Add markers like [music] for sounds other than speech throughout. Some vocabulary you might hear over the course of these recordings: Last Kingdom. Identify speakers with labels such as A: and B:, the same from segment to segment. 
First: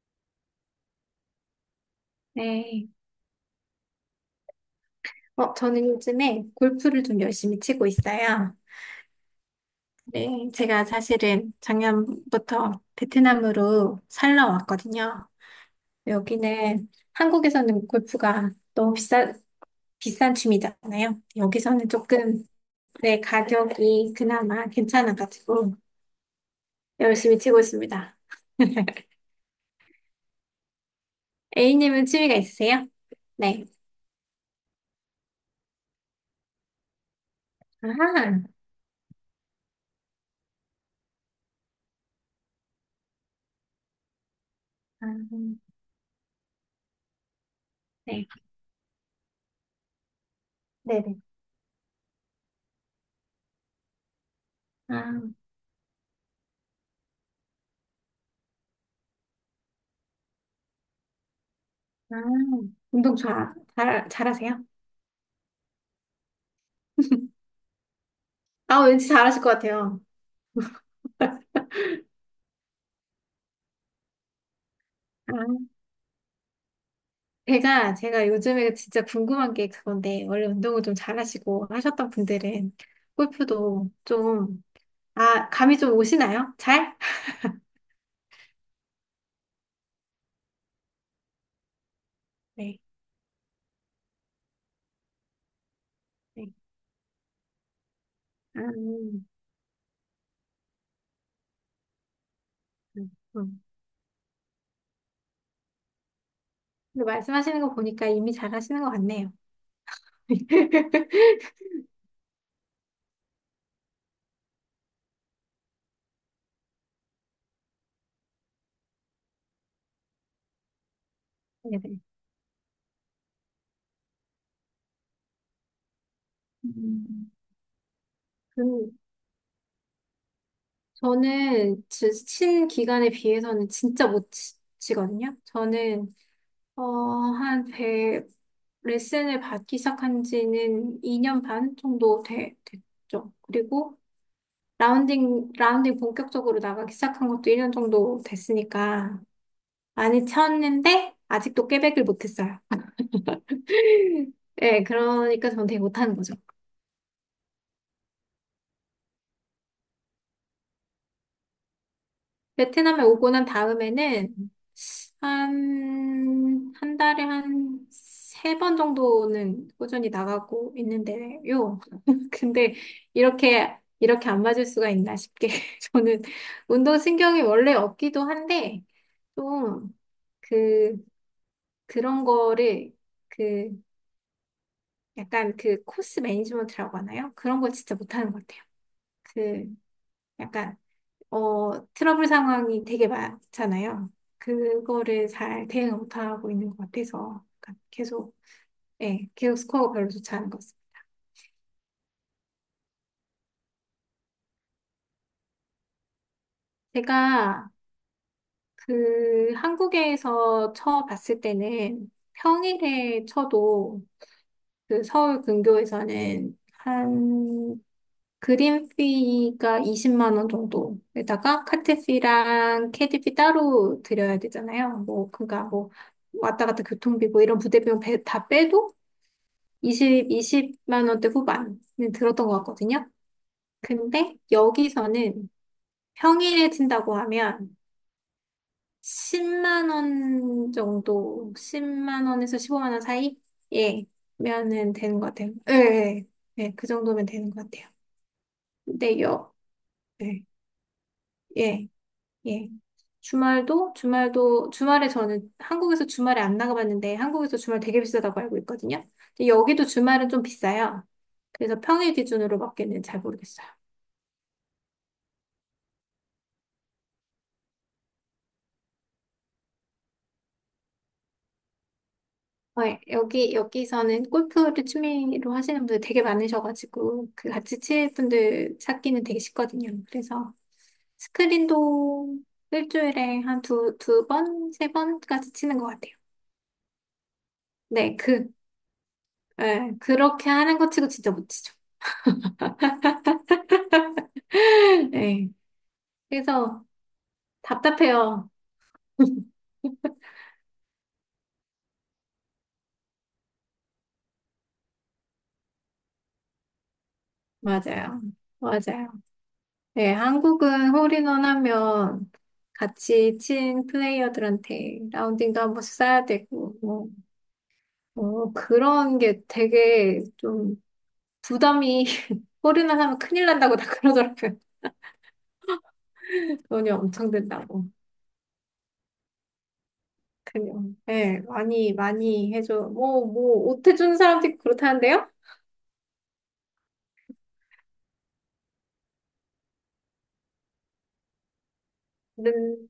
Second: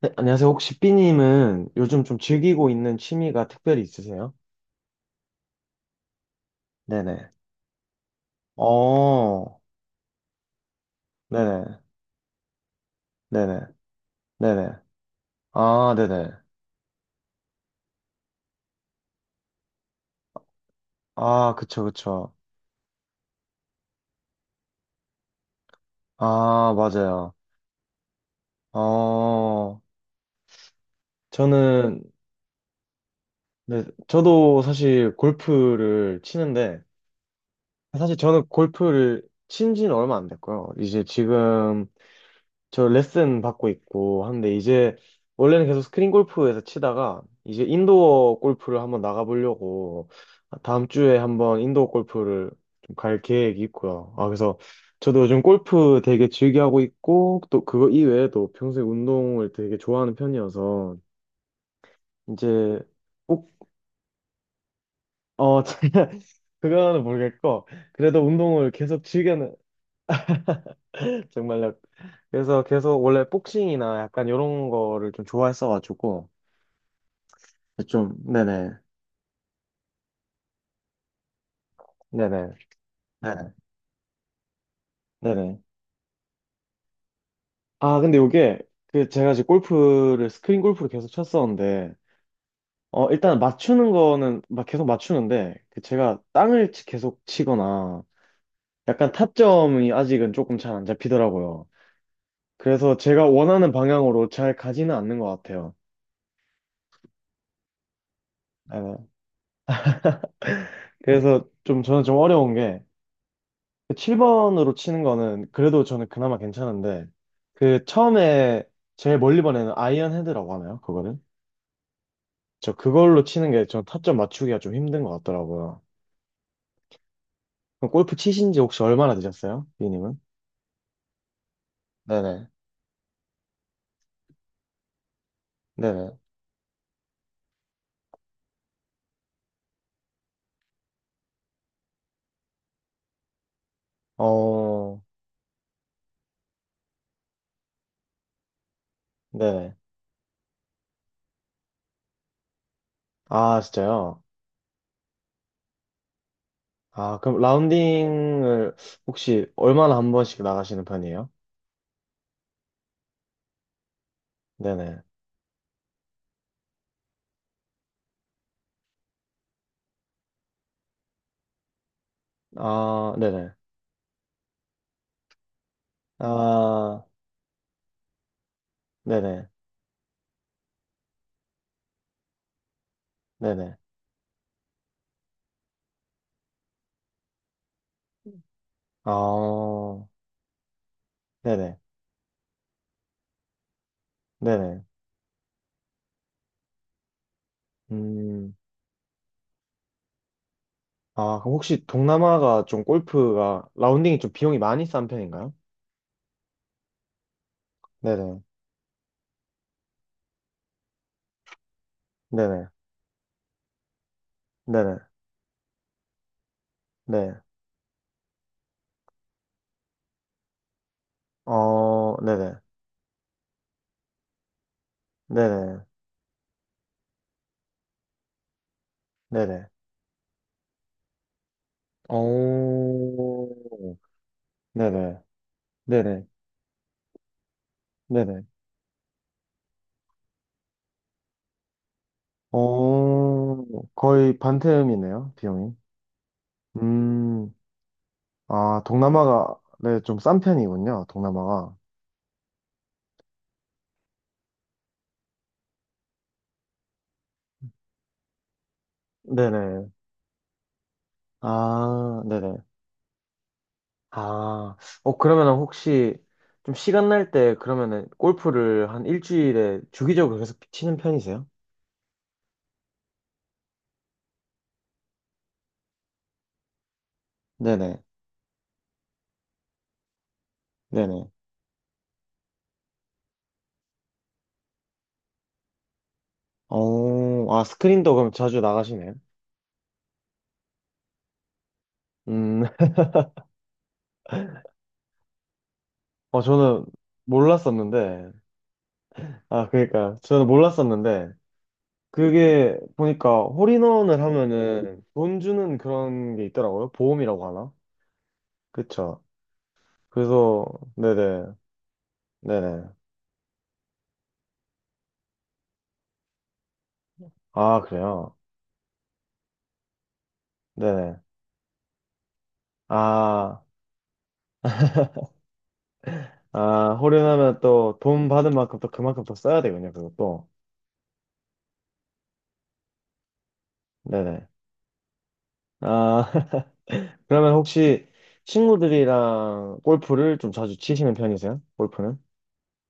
A: 네, 안녕하세요. 혹시 삐님은 요즘 좀 즐기고
B: 네.
A: 있는 취미가 특별히 있으세요?
B: 저는 요즘에 골프를 좀
A: 네네.
B: 열심히 치고 있어요.
A: 어,
B: 네. 제가 사실은
A: 네네.
B: 작년부터
A: 네네.
B: 베트남으로 살러
A: 네네.
B: 왔거든요.
A: 아, 네네.
B: 여기는 한국에서는 골프가 너무 비싼 취미잖아요.
A: 아, 그쵸,
B: 여기서는
A: 그쵸.
B: 조금, 네, 가격이 그나마 괜찮아가지고
A: 아, 맞아요.
B: 열심히 치고 있습니다. [laughs]
A: 어, 저는,
B: A님은 취미가 있으세요? 네.
A: 네, 저도 사실 골프를 치는데, 사실
B: 아하.
A: 저는 골프를 친 지는 얼마 안 됐고요. 이제 지금 저 레슨 받고 있고 하는데 이제
B: 아,
A: 원래는 계속 스크린 골프에서 치다가 이제
B: 네.
A: 인도어 골프를 한번 나가보려고 다음 주에
B: 네네.
A: 한번 인도어 골프를 좀 갈 계획이 있고요. 아, 그래서
B: 아,
A: 저도 요즘 골프 되게 즐겨하고 있고 또 그거 이외에도 평소에 운동을 되게 좋아하는 편이어서
B: 아,
A: 이제
B: 운동
A: 꼭,
B: 잘하세요?
A: 어, [laughs] 그거는
B: [laughs]
A: 모르겠고 그래도 운동을
B: 아,
A: 계속
B: 왠지 잘하실 것
A: 즐겨는
B: 같아요.
A: [laughs] 정말요. 그래서 계속 원래 복싱이나 약간 이런 거를 좀
B: 아,
A: 좋아했어가지고 좀,
B: 제가 요즘에
A: 네네,
B: 진짜 궁금한 게 그건데, 원래 운동을 좀 잘하시고 하셨던
A: 네네.
B: 분들은
A: 네네,
B: 골프도 좀, 아,
A: 네네.
B: 감이 좀 오시나요? 잘?
A: 아, 근데 요게, 그, 제가 지금 골프를, 스크린 골프를 계속 쳤었는데,
B: 네.
A: 일단 맞추는 거는 막 계속 맞추는데, 그 제가
B: 네.
A: 땅을 계속 치거나,
B: 아,
A: 약간
B: 음,
A: 타점이 아직은 조금 잘 안 잡히더라고요. 그래서
B: 음,
A: 제가
B: 음.
A: 원하는 방향으로 잘 가지는 않는 것 같아요.
B: 근데 말씀하시는 거 보니까 이미 잘하시는 것
A: 네.
B: 같네요.
A: 그래서
B: [laughs]
A: 좀, 저는 좀 어려운 게, 그 7번으로 치는 거는 그래도 저는 그나마 괜찮은데, 그 처음에 제일 멀리 보내는 아이언 헤드라고 하나요? 그거를?
B: 네네.
A: 저 그걸로 치는 게 저 타점 맞추기가 좀 힘든 것 같더라고요.
B: 음,
A: 그럼 골프 치신 지
B: 그,
A: 혹시 얼마나 되셨어요? 비님은?
B: 저는
A: 네네.
B: 친 기간에 비해서는 진짜 못 치거든요. 저는
A: 네네.
B: 한1 레슨을 받기 시작한 지는 2년 반 정도 됐죠. 그리고
A: 어,
B: 라운딩 본격적으로 나가기 시작한 것도 1년 정도 됐으니까
A: 네네.
B: 많이 쳤는데 아직도 깨백을 못했어요.
A: 아, 진짜요?
B: [laughs] 네, 그러니까 전 되게 못하는 거죠.
A: 아, 그럼 라운딩을 혹시 얼마나 한 번씩 나가시는 편이에요?
B: 베트남에 오고 난 다음에는
A: 네네.
B: 한 달에 한 세 번 정도는 꾸준히 나가고 있는데요. [laughs] 근데
A: 아, 네네.
B: 이렇게 안 맞을 수가 있나 싶게. [laughs] 저는
A: 아,
B: 운동신경이 원래 없기도 한데,
A: 네네.
B: 좀, 그, 그런 거를,
A: 네네.
B: 그, 약간 그 코스 매니지먼트라고 하나요? 그런 거 진짜 못하는 것 같아요. 그,
A: 아,
B: 약간,
A: 네네.
B: 트러블 상황이 되게 많잖아요.
A: 네네.
B: 그거를 잘 대응 못하고 있는 것 같아서. 약간 계속
A: 음,
B: 네, 기억 스코어가 별로 좋지 않은 것 같습니다.
A: 아, 그럼 혹시 동남아가 좀 골프가 라운딩이 좀 비용이 많이 싼 편인가요?
B: 제가
A: 네네.
B: 그 한국에서 쳐 봤을 때는
A: 네네.
B: 평일에 쳐도
A: 네네.
B: 그 서울 근교에서는
A: 네.
B: 한 그린 피가 20만 원 정도에다가 카트
A: 어, 네네.
B: 피랑 캐디 피 따로 드려야 되잖아요. 뭐 그러니까
A: 네네.
B: 뭐 왔다 갔다 교통비 뭐 이런 부대비용 다 빼도
A: 네네.
B: 20만 원대 후반은 들었던 것 같거든요.
A: 어,
B: 근데
A: 네네.
B: 여기서는
A: 네네.
B: 평일에 친다고 하면
A: 네네.
B: 10만 원 정도, 10만 원에서 15만 원 사이?
A: 어,
B: 예,
A: 거의
B: 면은 되는 것
A: 반태음이네요,
B: 같아요. 예,
A: 비용이.
B: 예, 예, 예, 그 정도면 되는
A: 음,
B: 것 같아요.
A: 아,
B: 근데 여,
A: 동남아가, 네, 좀 싼
B: 예,
A: 편이군요, 동남아가.
B: 예, 예. 주말에 저는 한국에서 주말에 안 나가봤는데 한국에서 주말 되게 비싸다고 알고 있거든요. 근데 여기도
A: 네네.
B: 주말은 좀 비싸요. 그래서 평일
A: 아, 네네.
B: 기준으로 먹기는 잘 모르겠어요.
A: 아, 어, 그러면은 혹시 좀 시간 날 때 그러면은 골프를 한 일주일에 주기적으로 계속 치는 편이세요?
B: 어, 여기서는 골프를 취미로 하시는 분들 되게 많으셔가지고, 그 같이
A: 네네.
B: 칠 분들 찾기는 되게 쉽거든요. 그래서
A: 네네.
B: 스크린도 일주일에 한 두 번, 세 번까지 치는 것 같아요.
A: 어, 아, 스크린도
B: 네,
A: 그럼
B: 그,
A: 자주 나가시네요.
B: 예, 그렇게 하는 것 치고 진짜 못 치죠.
A: 음.
B: [laughs] 네,
A: 어, 저는
B: 그래서
A: 몰랐었는데,
B: 답답해요. [laughs]
A: 아, 그러니까, 저는 몰랐었는데, 그게 보니까 홀인원을 하면은 돈 주는 그런 게 있더라고요. 보험이라고 하나?
B: 맞아요. 맞아요.
A: 그쵸.
B: 네,
A: 그래서,
B: 한국은
A: 네네,
B: 홀인원 하면
A: 네네.
B: 같이 친 플레이어들한테 라운딩도 한 번씩 쏴야 되고, 뭐
A: 아, 그래요?
B: 그런 게 되게 좀
A: 네네.
B: 부담이 [laughs] 홀이나 하면 큰일
A: 아,
B: 난다고 다 그러더라고요. [laughs] 돈이
A: 아,
B: 엄청
A: 홀인하면
B: 든다고.
A: 또 돈 받은 만큼 또 그만큼 더 써야 되군요, 그것도.
B: 그냥, 예, 많이, 많이 해줘. 뭐, 옷 해주는
A: 네네.
B: 사람도 있고 그렇다는데요?
A: 아, [laughs] 그러면 혹시 친구들이랑 골프를 좀 자주 치시는 편이세요? 골프는?
B: 는,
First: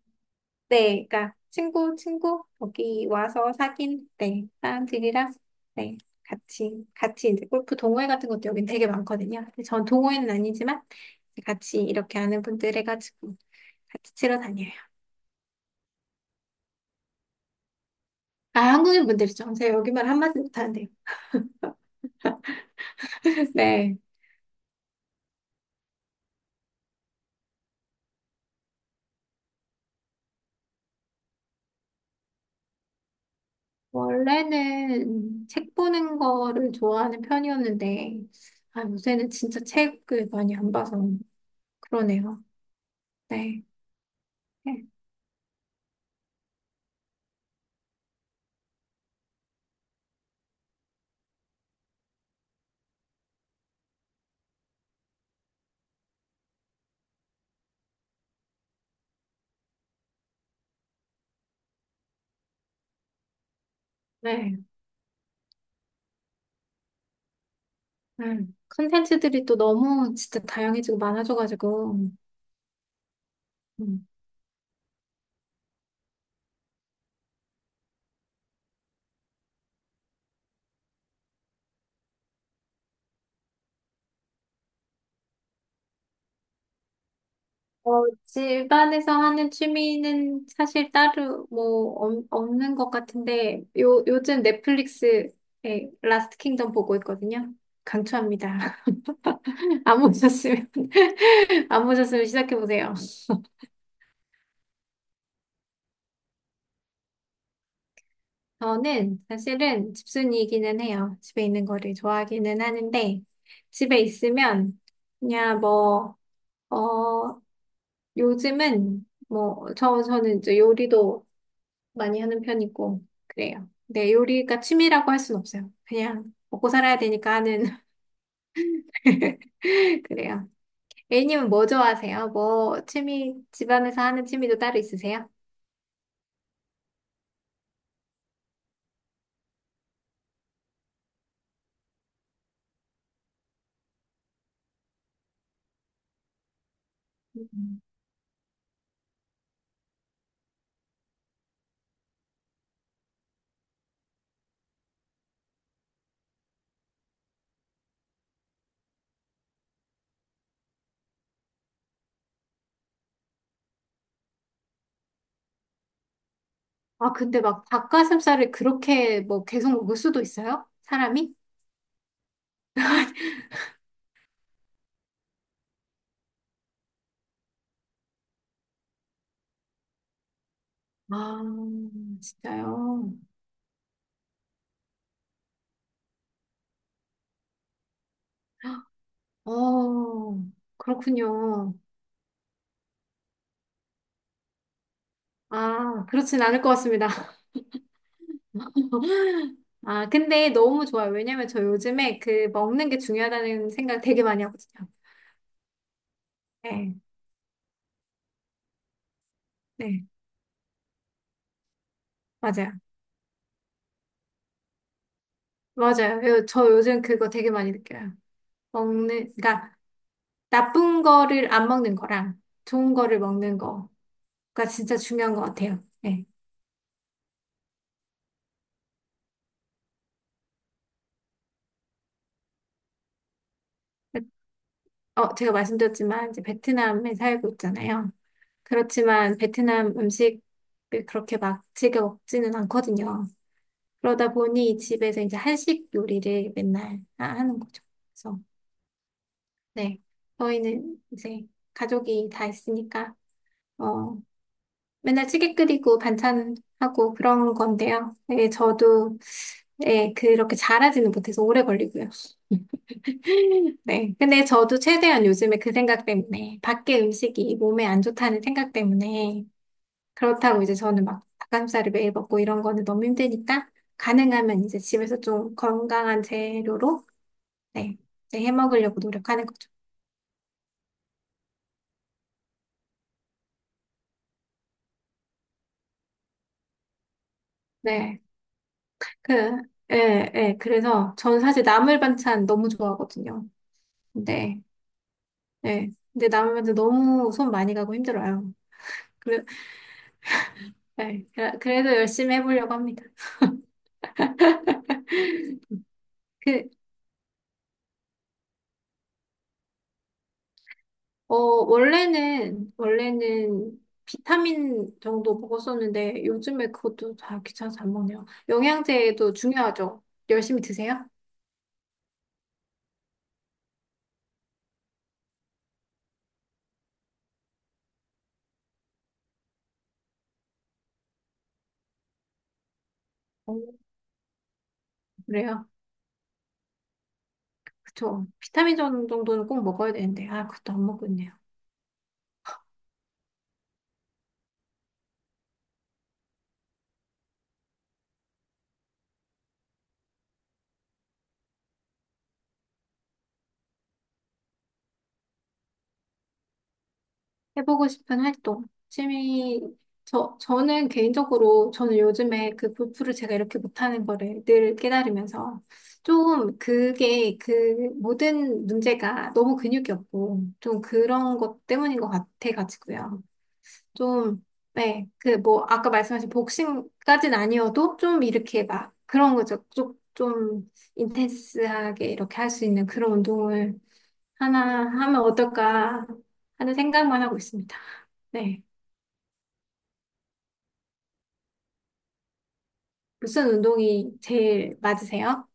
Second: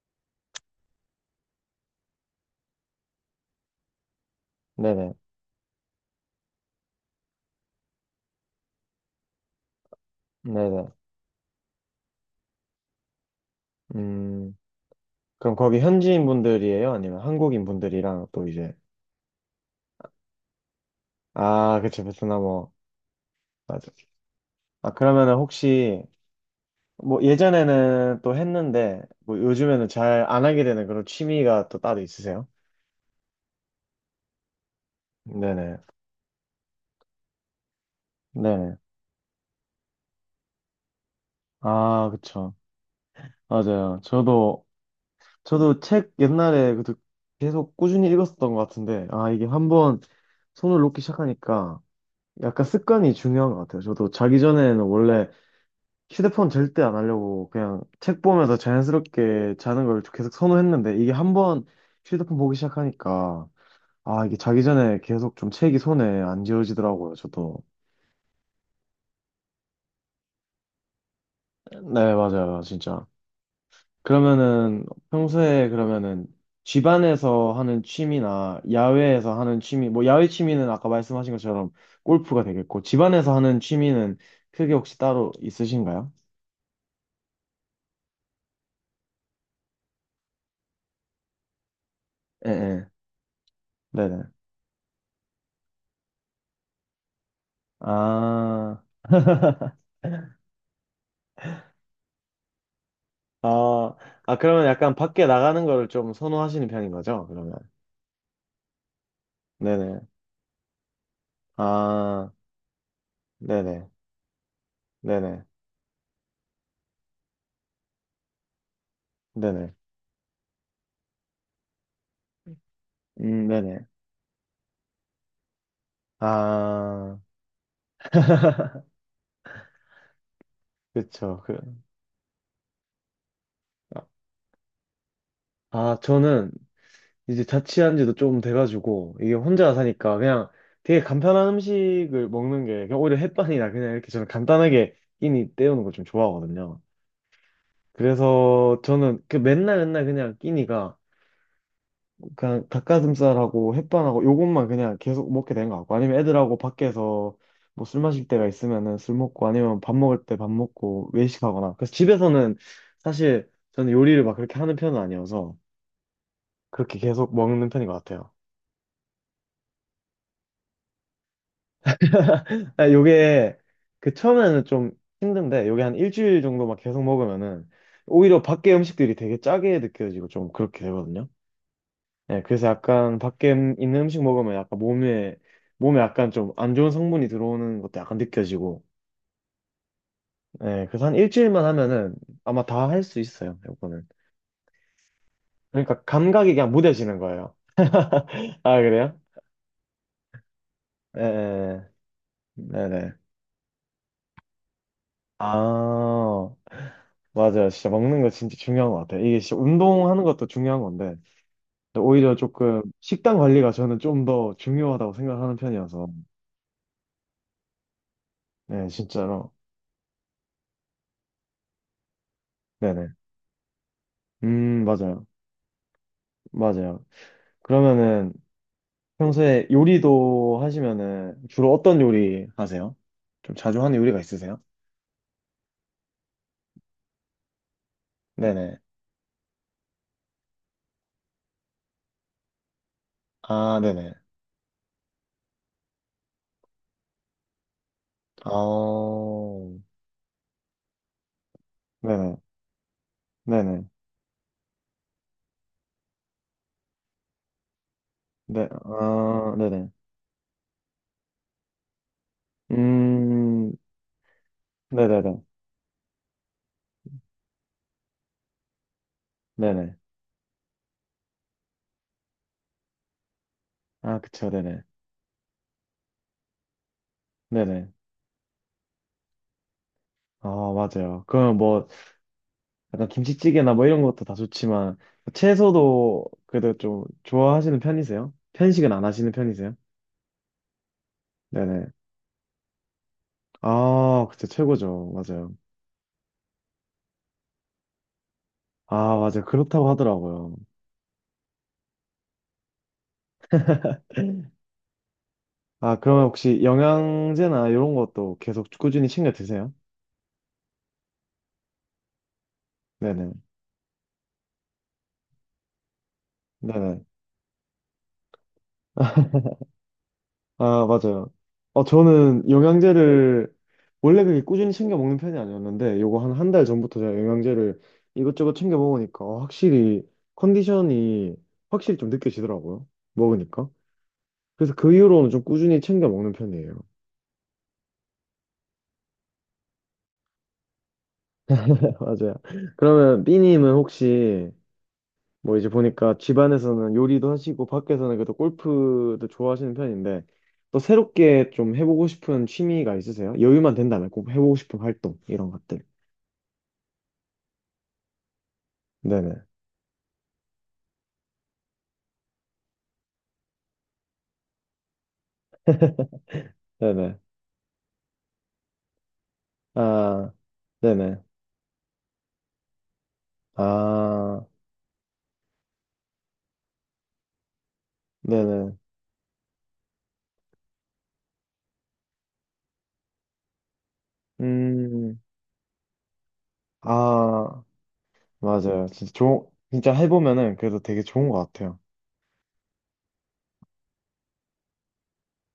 B: 네, 그러니까, 친구, 여기 와서 사귄, 네,
A: 네네,
B: 사람들이랑, 네, 같이 이제 골프 동호회 같은 것도 여긴 되게 많거든요. 근데 전 동호회는 아니지만,
A: 네네.
B: 같이 이렇게 하는 분들 해가지고, 같이 치러
A: 음.
B: 다녀요.
A: 그럼 거기 현지인 분들이에요? 아니면 한국인 분들이랑 또
B: 아,
A: 이제
B: 한국인 분들이죠. 제가 여기만 한마디 못하는데.
A: 아, 그쵸, 베트남어
B: [laughs]
A: 맞아.
B: 네.
A: 아, 그러면은 혹시 뭐 예전에는 또 했는데 뭐 요즘에는 잘 안 하게 되는 그런 취미가 또 따로 있으세요?
B: 원래는 책
A: 네네.
B: 보는 거를 좋아하는 편이었는데,
A: 네네.
B: 아, 요새는 진짜 책을 많이 안 봐서
A: 아,
B: 그러네요.
A: 그쵸.
B: 네.
A: 맞아요, 저도.
B: 네.
A: 저도 책 옛날에 그래도 계속 꾸준히 읽었었던 것 같은데, 아, 이게 한번 손을 놓기 시작하니까 약간 습관이 중요한 것 같아요. 저도 자기 전에는 원래 휴대폰 절대 안 하려고 그냥 책 보면서 자연스럽게 자는 걸 계속 선호했는데 이게 한번 휴대폰 보기 시작하니까, 아, 이게 자기
B: 네.
A: 전에 계속 좀 책이 손에 안 지워지더라고요, 저도.
B: 네. 컨텐츠들이 또 너무 진짜 다양해지고 많아져가지고,
A: 네, 맞아요, 진짜.
B: 음.
A: 그러면은 평소에 그러면은 집안에서 하는 취미나 야외에서 하는 취미, 뭐 야외 취미는 아까 말씀하신 것처럼 골프가 되겠고, 집안에서 하는 취미는 크게 혹시 따로 있으신가요?
B: 어, 집안에서 하는 취미는 사실 따로 뭐
A: 예,
B: 없는
A: 예.
B: 것 같은데,
A: 네네.
B: 요즘 넷플릭스에 라스트 킹덤 보고 있거든요. 강추합니다.
A: 아. [laughs]
B: [laughs] 안 보셨으면, [laughs] 안 보셨으면 시작해보세요.
A: 아, 아, 그러면 약간 밖에 나가는 거를 좀 선호하시는 편인 거죠, 그러면?
B: 저는 사실은
A: 네네.
B: 집순이이기는 해요. 집에 있는 거를
A: 아,
B: 좋아하기는 하는데,
A: 네네.
B: 집에 있으면
A: 네네.
B: 그냥 뭐, 어, 요즘은 뭐,
A: 네네.
B: 저는 이제 요리도 많이 하는 편이고, 그래요.
A: 네네.
B: 네, 요리가 취미라고 할 순 없어요. 그냥 먹고 살아야
A: 아,
B: 되니까 하는,
A: [laughs]
B: [laughs] 그래요.
A: 그쵸.
B: A님은
A: 그,
B: 뭐 좋아하세요? 뭐, 취미, 집안에서 하는 취미도 따로 있으세요?
A: 아, 저는 이제 자취한 지도 좀 돼가지고, 이게 혼자 사니까 그냥 되게 간편한 음식을 먹는 게, 그냥 오히려 햇반이나 그냥 이렇게 저는 간단하게 끼니 때우는 걸 좀 좋아하거든요.
B: 음.
A: 그래서 저는 그 맨날 맨날 그냥 끼니가 그냥 닭가슴살하고 햇반하고 요것만 그냥 계속 먹게 되는 것 같고, 아니면 애들하고 밖에서 뭐 술 마실 때가 있으면은 술 먹고, 아니면 밥 먹을 때 밥 먹고 외식하거나. 그래서 집에서는 사실 저는 요리를 막 그렇게 하는 편은 아니어서 그렇게
B: 아,
A: 계속
B: 근데 막
A: 먹는 편인 것 같아요.
B: 닭가슴살을 그렇게 뭐 계속 먹을 수도 있어요? 사람이?
A: [laughs] 아, 요게 그 처음에는 좀 힘든데, 요게 한 일주일 정도 막 계속 먹으면은 오히려 밖에 음식들이 되게 짜게 느껴지고 좀 그렇게 되거든요.
B: 아,
A: 예, 그래서
B: 진짜요?
A: 약간 밖에 있는 음식 먹으면 약간 몸에, 몸에 약간 좀 안 좋은 성분이 들어오는 것도 약간 느껴지고,
B: 어,
A: 예, 그래서 한 일주일만
B: 그렇군요.
A: 하면은 아마 다 할 수 있어요, 요거는. 그러니까
B: 아, 그렇진
A: 감각이
B: 않을
A: 그냥
B: 것 같습니다.
A: 무뎌지는
B: [laughs]
A: 거예요. [laughs] 아, 그래요?
B: 아, 근데 너무 좋아요.
A: 예, 예,
B: 왜냐면 저
A: 예.
B: 요즘에 그 먹는 게
A: 네네.
B: 중요하다는 생각 되게 많이 하거든요.
A: 아,
B: 네,
A: 맞아요. 진짜 먹는 거 진짜 중요한 것 같아요. 이게 진짜
B: 네,
A: 운동하는 것도 중요한 건데, 오히려
B: 맞아요.
A: 조금 식단 관리가 저는 좀 더 중요하다고 생각하는 편이어서.
B: 맞아요. 저 요즘 그거 되게 많이 느껴요.
A: 네,
B: 먹는,
A: 진짜로.
B: 그러니까 나쁜 거를 안 먹는 거랑 좋은
A: 네네.
B: 거를 먹는 거가 진짜
A: 맞아요.
B: 중요한 것 같아요. 네.
A: 맞아요. 그러면은 평소에 요리도 하시면은 주로 어떤 요리 하세요? 좀 자주 하는 요리가 있으세요?
B: 어, 제가 말씀드렸지만 이제 베트남에 살고 있잖아요.
A: 네네.
B: 그렇지만 베트남 음식을 그렇게 막 즐겨 먹지는 않거든요.
A: 아, 네네.
B: 그러다 보니 집에서 이제 한식 요리를 맨날 하는 거죠. 그래서,
A: 어,
B: 네. 저희는 이제 가족이
A: 네네.
B: 다 있으니까,
A: 네네.
B: 어, 맨날 찌개 끓이고 반찬하고 그런 건데요. 네,
A: 네,
B: 저도,
A: 아, 네네.
B: 네, 그렇게 잘하지는 못해서 오래 걸리고요.
A: 음,
B: [laughs] 네. 근데 저도 최대한
A: 네네네.
B: 요즘에 그 생각 때문에, 밖에 음식이 몸에 안 좋다는 생각 때문에,
A: 네네.
B: 그렇다고 이제 저는 막 닭가슴살을 매일 먹고 이런 거는 너무 힘드니까
A: 아, 그쵸,
B: 가능하면 이제
A: 네네.
B: 집에서 좀 건강한 재료로
A: 네네.
B: 네, 이제 해 먹으려고 노력하는 거죠.
A: 아, 맞아요. 그럼 뭐, 약간 김치찌개나 뭐 이런 것도 다 좋지만, 채소도 그래도 좀 좋아하시는
B: 네.
A: 편이세요? 편식은 안 하시는
B: 그,
A: 편이세요?
B: 예, 예. 그래서 저는 사실
A: 네네.
B: 나물 반찬 너무 좋아하거든요.
A: 아, 그쵸,
B: 근데,
A: 최고죠. 맞아요.
B: 예. 근데 나물 반찬 너무 손 많이 가고 힘들어요.
A: 아, 맞아요.
B: 그래,
A: 그렇다고 하더라고요.
B: 예. 그래도 열심히 해보려고 합니다.
A: 아, 그러면 혹시
B: 그,
A: 영양제나 이런 것도 계속 꾸준히 챙겨 드세요? 네네.
B: 원래는 비타민 정도 먹었었는데 요즘에
A: 네네.
B: 그것도 다 귀찮아서 안 먹네요. 영양제도 중요하죠. 열심히
A: 아,
B: 드세요.
A: 맞아요. 어, 저는 영양제를 원래 그렇게 꾸준히 챙겨 먹는 편이 아니었는데, 요거 한 한 달 전부터 제가 영양제를 이것저것 챙겨 먹으니까, 어, 확실히 컨디션이 확실히 좀 느껴지더라고요,
B: 어,
A: 먹으니까. 그래서 그 이후로는 좀
B: 그래요.
A: 꾸준히 챙겨 먹는 편이에요.
B: 그쵸. 비타민 정도는 꼭 먹어야 되는데, 아, 그것도 안 먹고 있네요.
A: [laughs] 맞아요. 그러면 B님은 혹시 뭐, 이제 보니까 집안에서는 요리도 하시고 밖에서는 그래도 골프도 좋아하시는 편인데, 또 새롭게 좀 해보고 싶은 취미가 있으세요? 여유만 된다면 꼭 해보고 싶은 활동, 이런 것들.
B: 해보고 싶은 활동.
A: 네네.
B: 취미, 저는 개인적으로, 저는 요즘에 그 골프를 제가 이렇게 못하는 거를 늘 깨달으면서, 좀
A: 네네.
B: 그게 그 모든 문제가 너무 근육이
A: 아,
B: 없고, 좀
A: 네네.
B: 그런 것 때문인 것 같아가지고요.
A: 아,
B: 좀, 네, 그 뭐, 아까 말씀하신 복싱까진 아니어도, 좀 이렇게
A: 네네.
B: 막, 그런 거죠. 인텐스하게 이렇게 할 수 있는 그런 운동을 하나 하면
A: 음,
B: 어떨까 하는 생각만 하고
A: 아,
B: 있습니다. 네.
A: 맞아요. 진짜 진짜 해보면은 그래도 되게 좋은 것 같아요.
B: 무슨 운동이 제일 맞으세요?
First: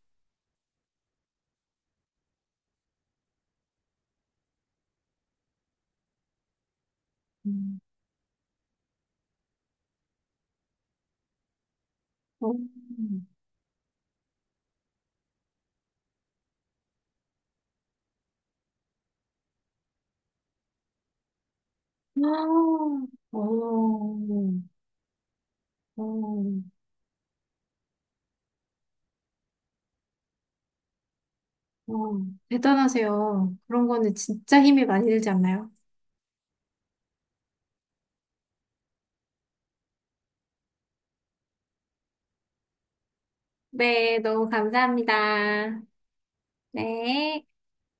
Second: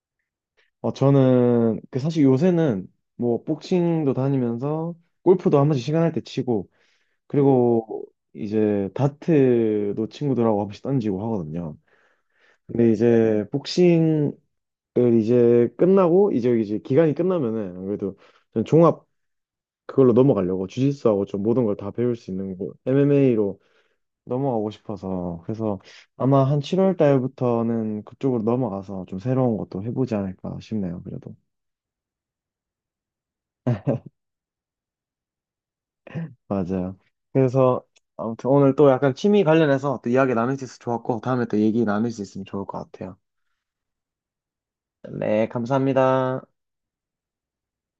A: 어, 저는 그 사실 요새는 뭐 복싱도 다니면서 골프도 한 번씩 시간 날 때 치고,
B: 음.
A: 그리고 이제 다트도 친구들하고 한 번씩 던지고 하거든요.
B: 어,
A: 근데 이제 복싱을 이제 끝나고 이제 기간이 끝나면은 아무래도 전 종합, 그걸로 넘어가려고 주짓수하고 좀 모든 걸 다 배울 수 있는 곳
B: 아,
A: MMA로
B: 어,
A: 넘어가고 싶어서. 그래서 아마
B: 어,
A: 한 7월 달부터는 그쪽으로 넘어가서 좀 새로운 것도 해보지 않을까 싶네요, 그래도.
B: 어. 대단하세요. 그런 거는 진짜 힘이 많이 들지 않나요?
A: 맞아요. 그래서 아무튼 오늘 또 약간 취미 관련해서 또 이야기 나눌 수 있어서 좋았고, 다음에 또 얘기 나눌 수 있으면 좋을 것 같아요.
B: 네, 너무
A: 네,
B: 감사합니다.
A: 감사합니다.
B: 네.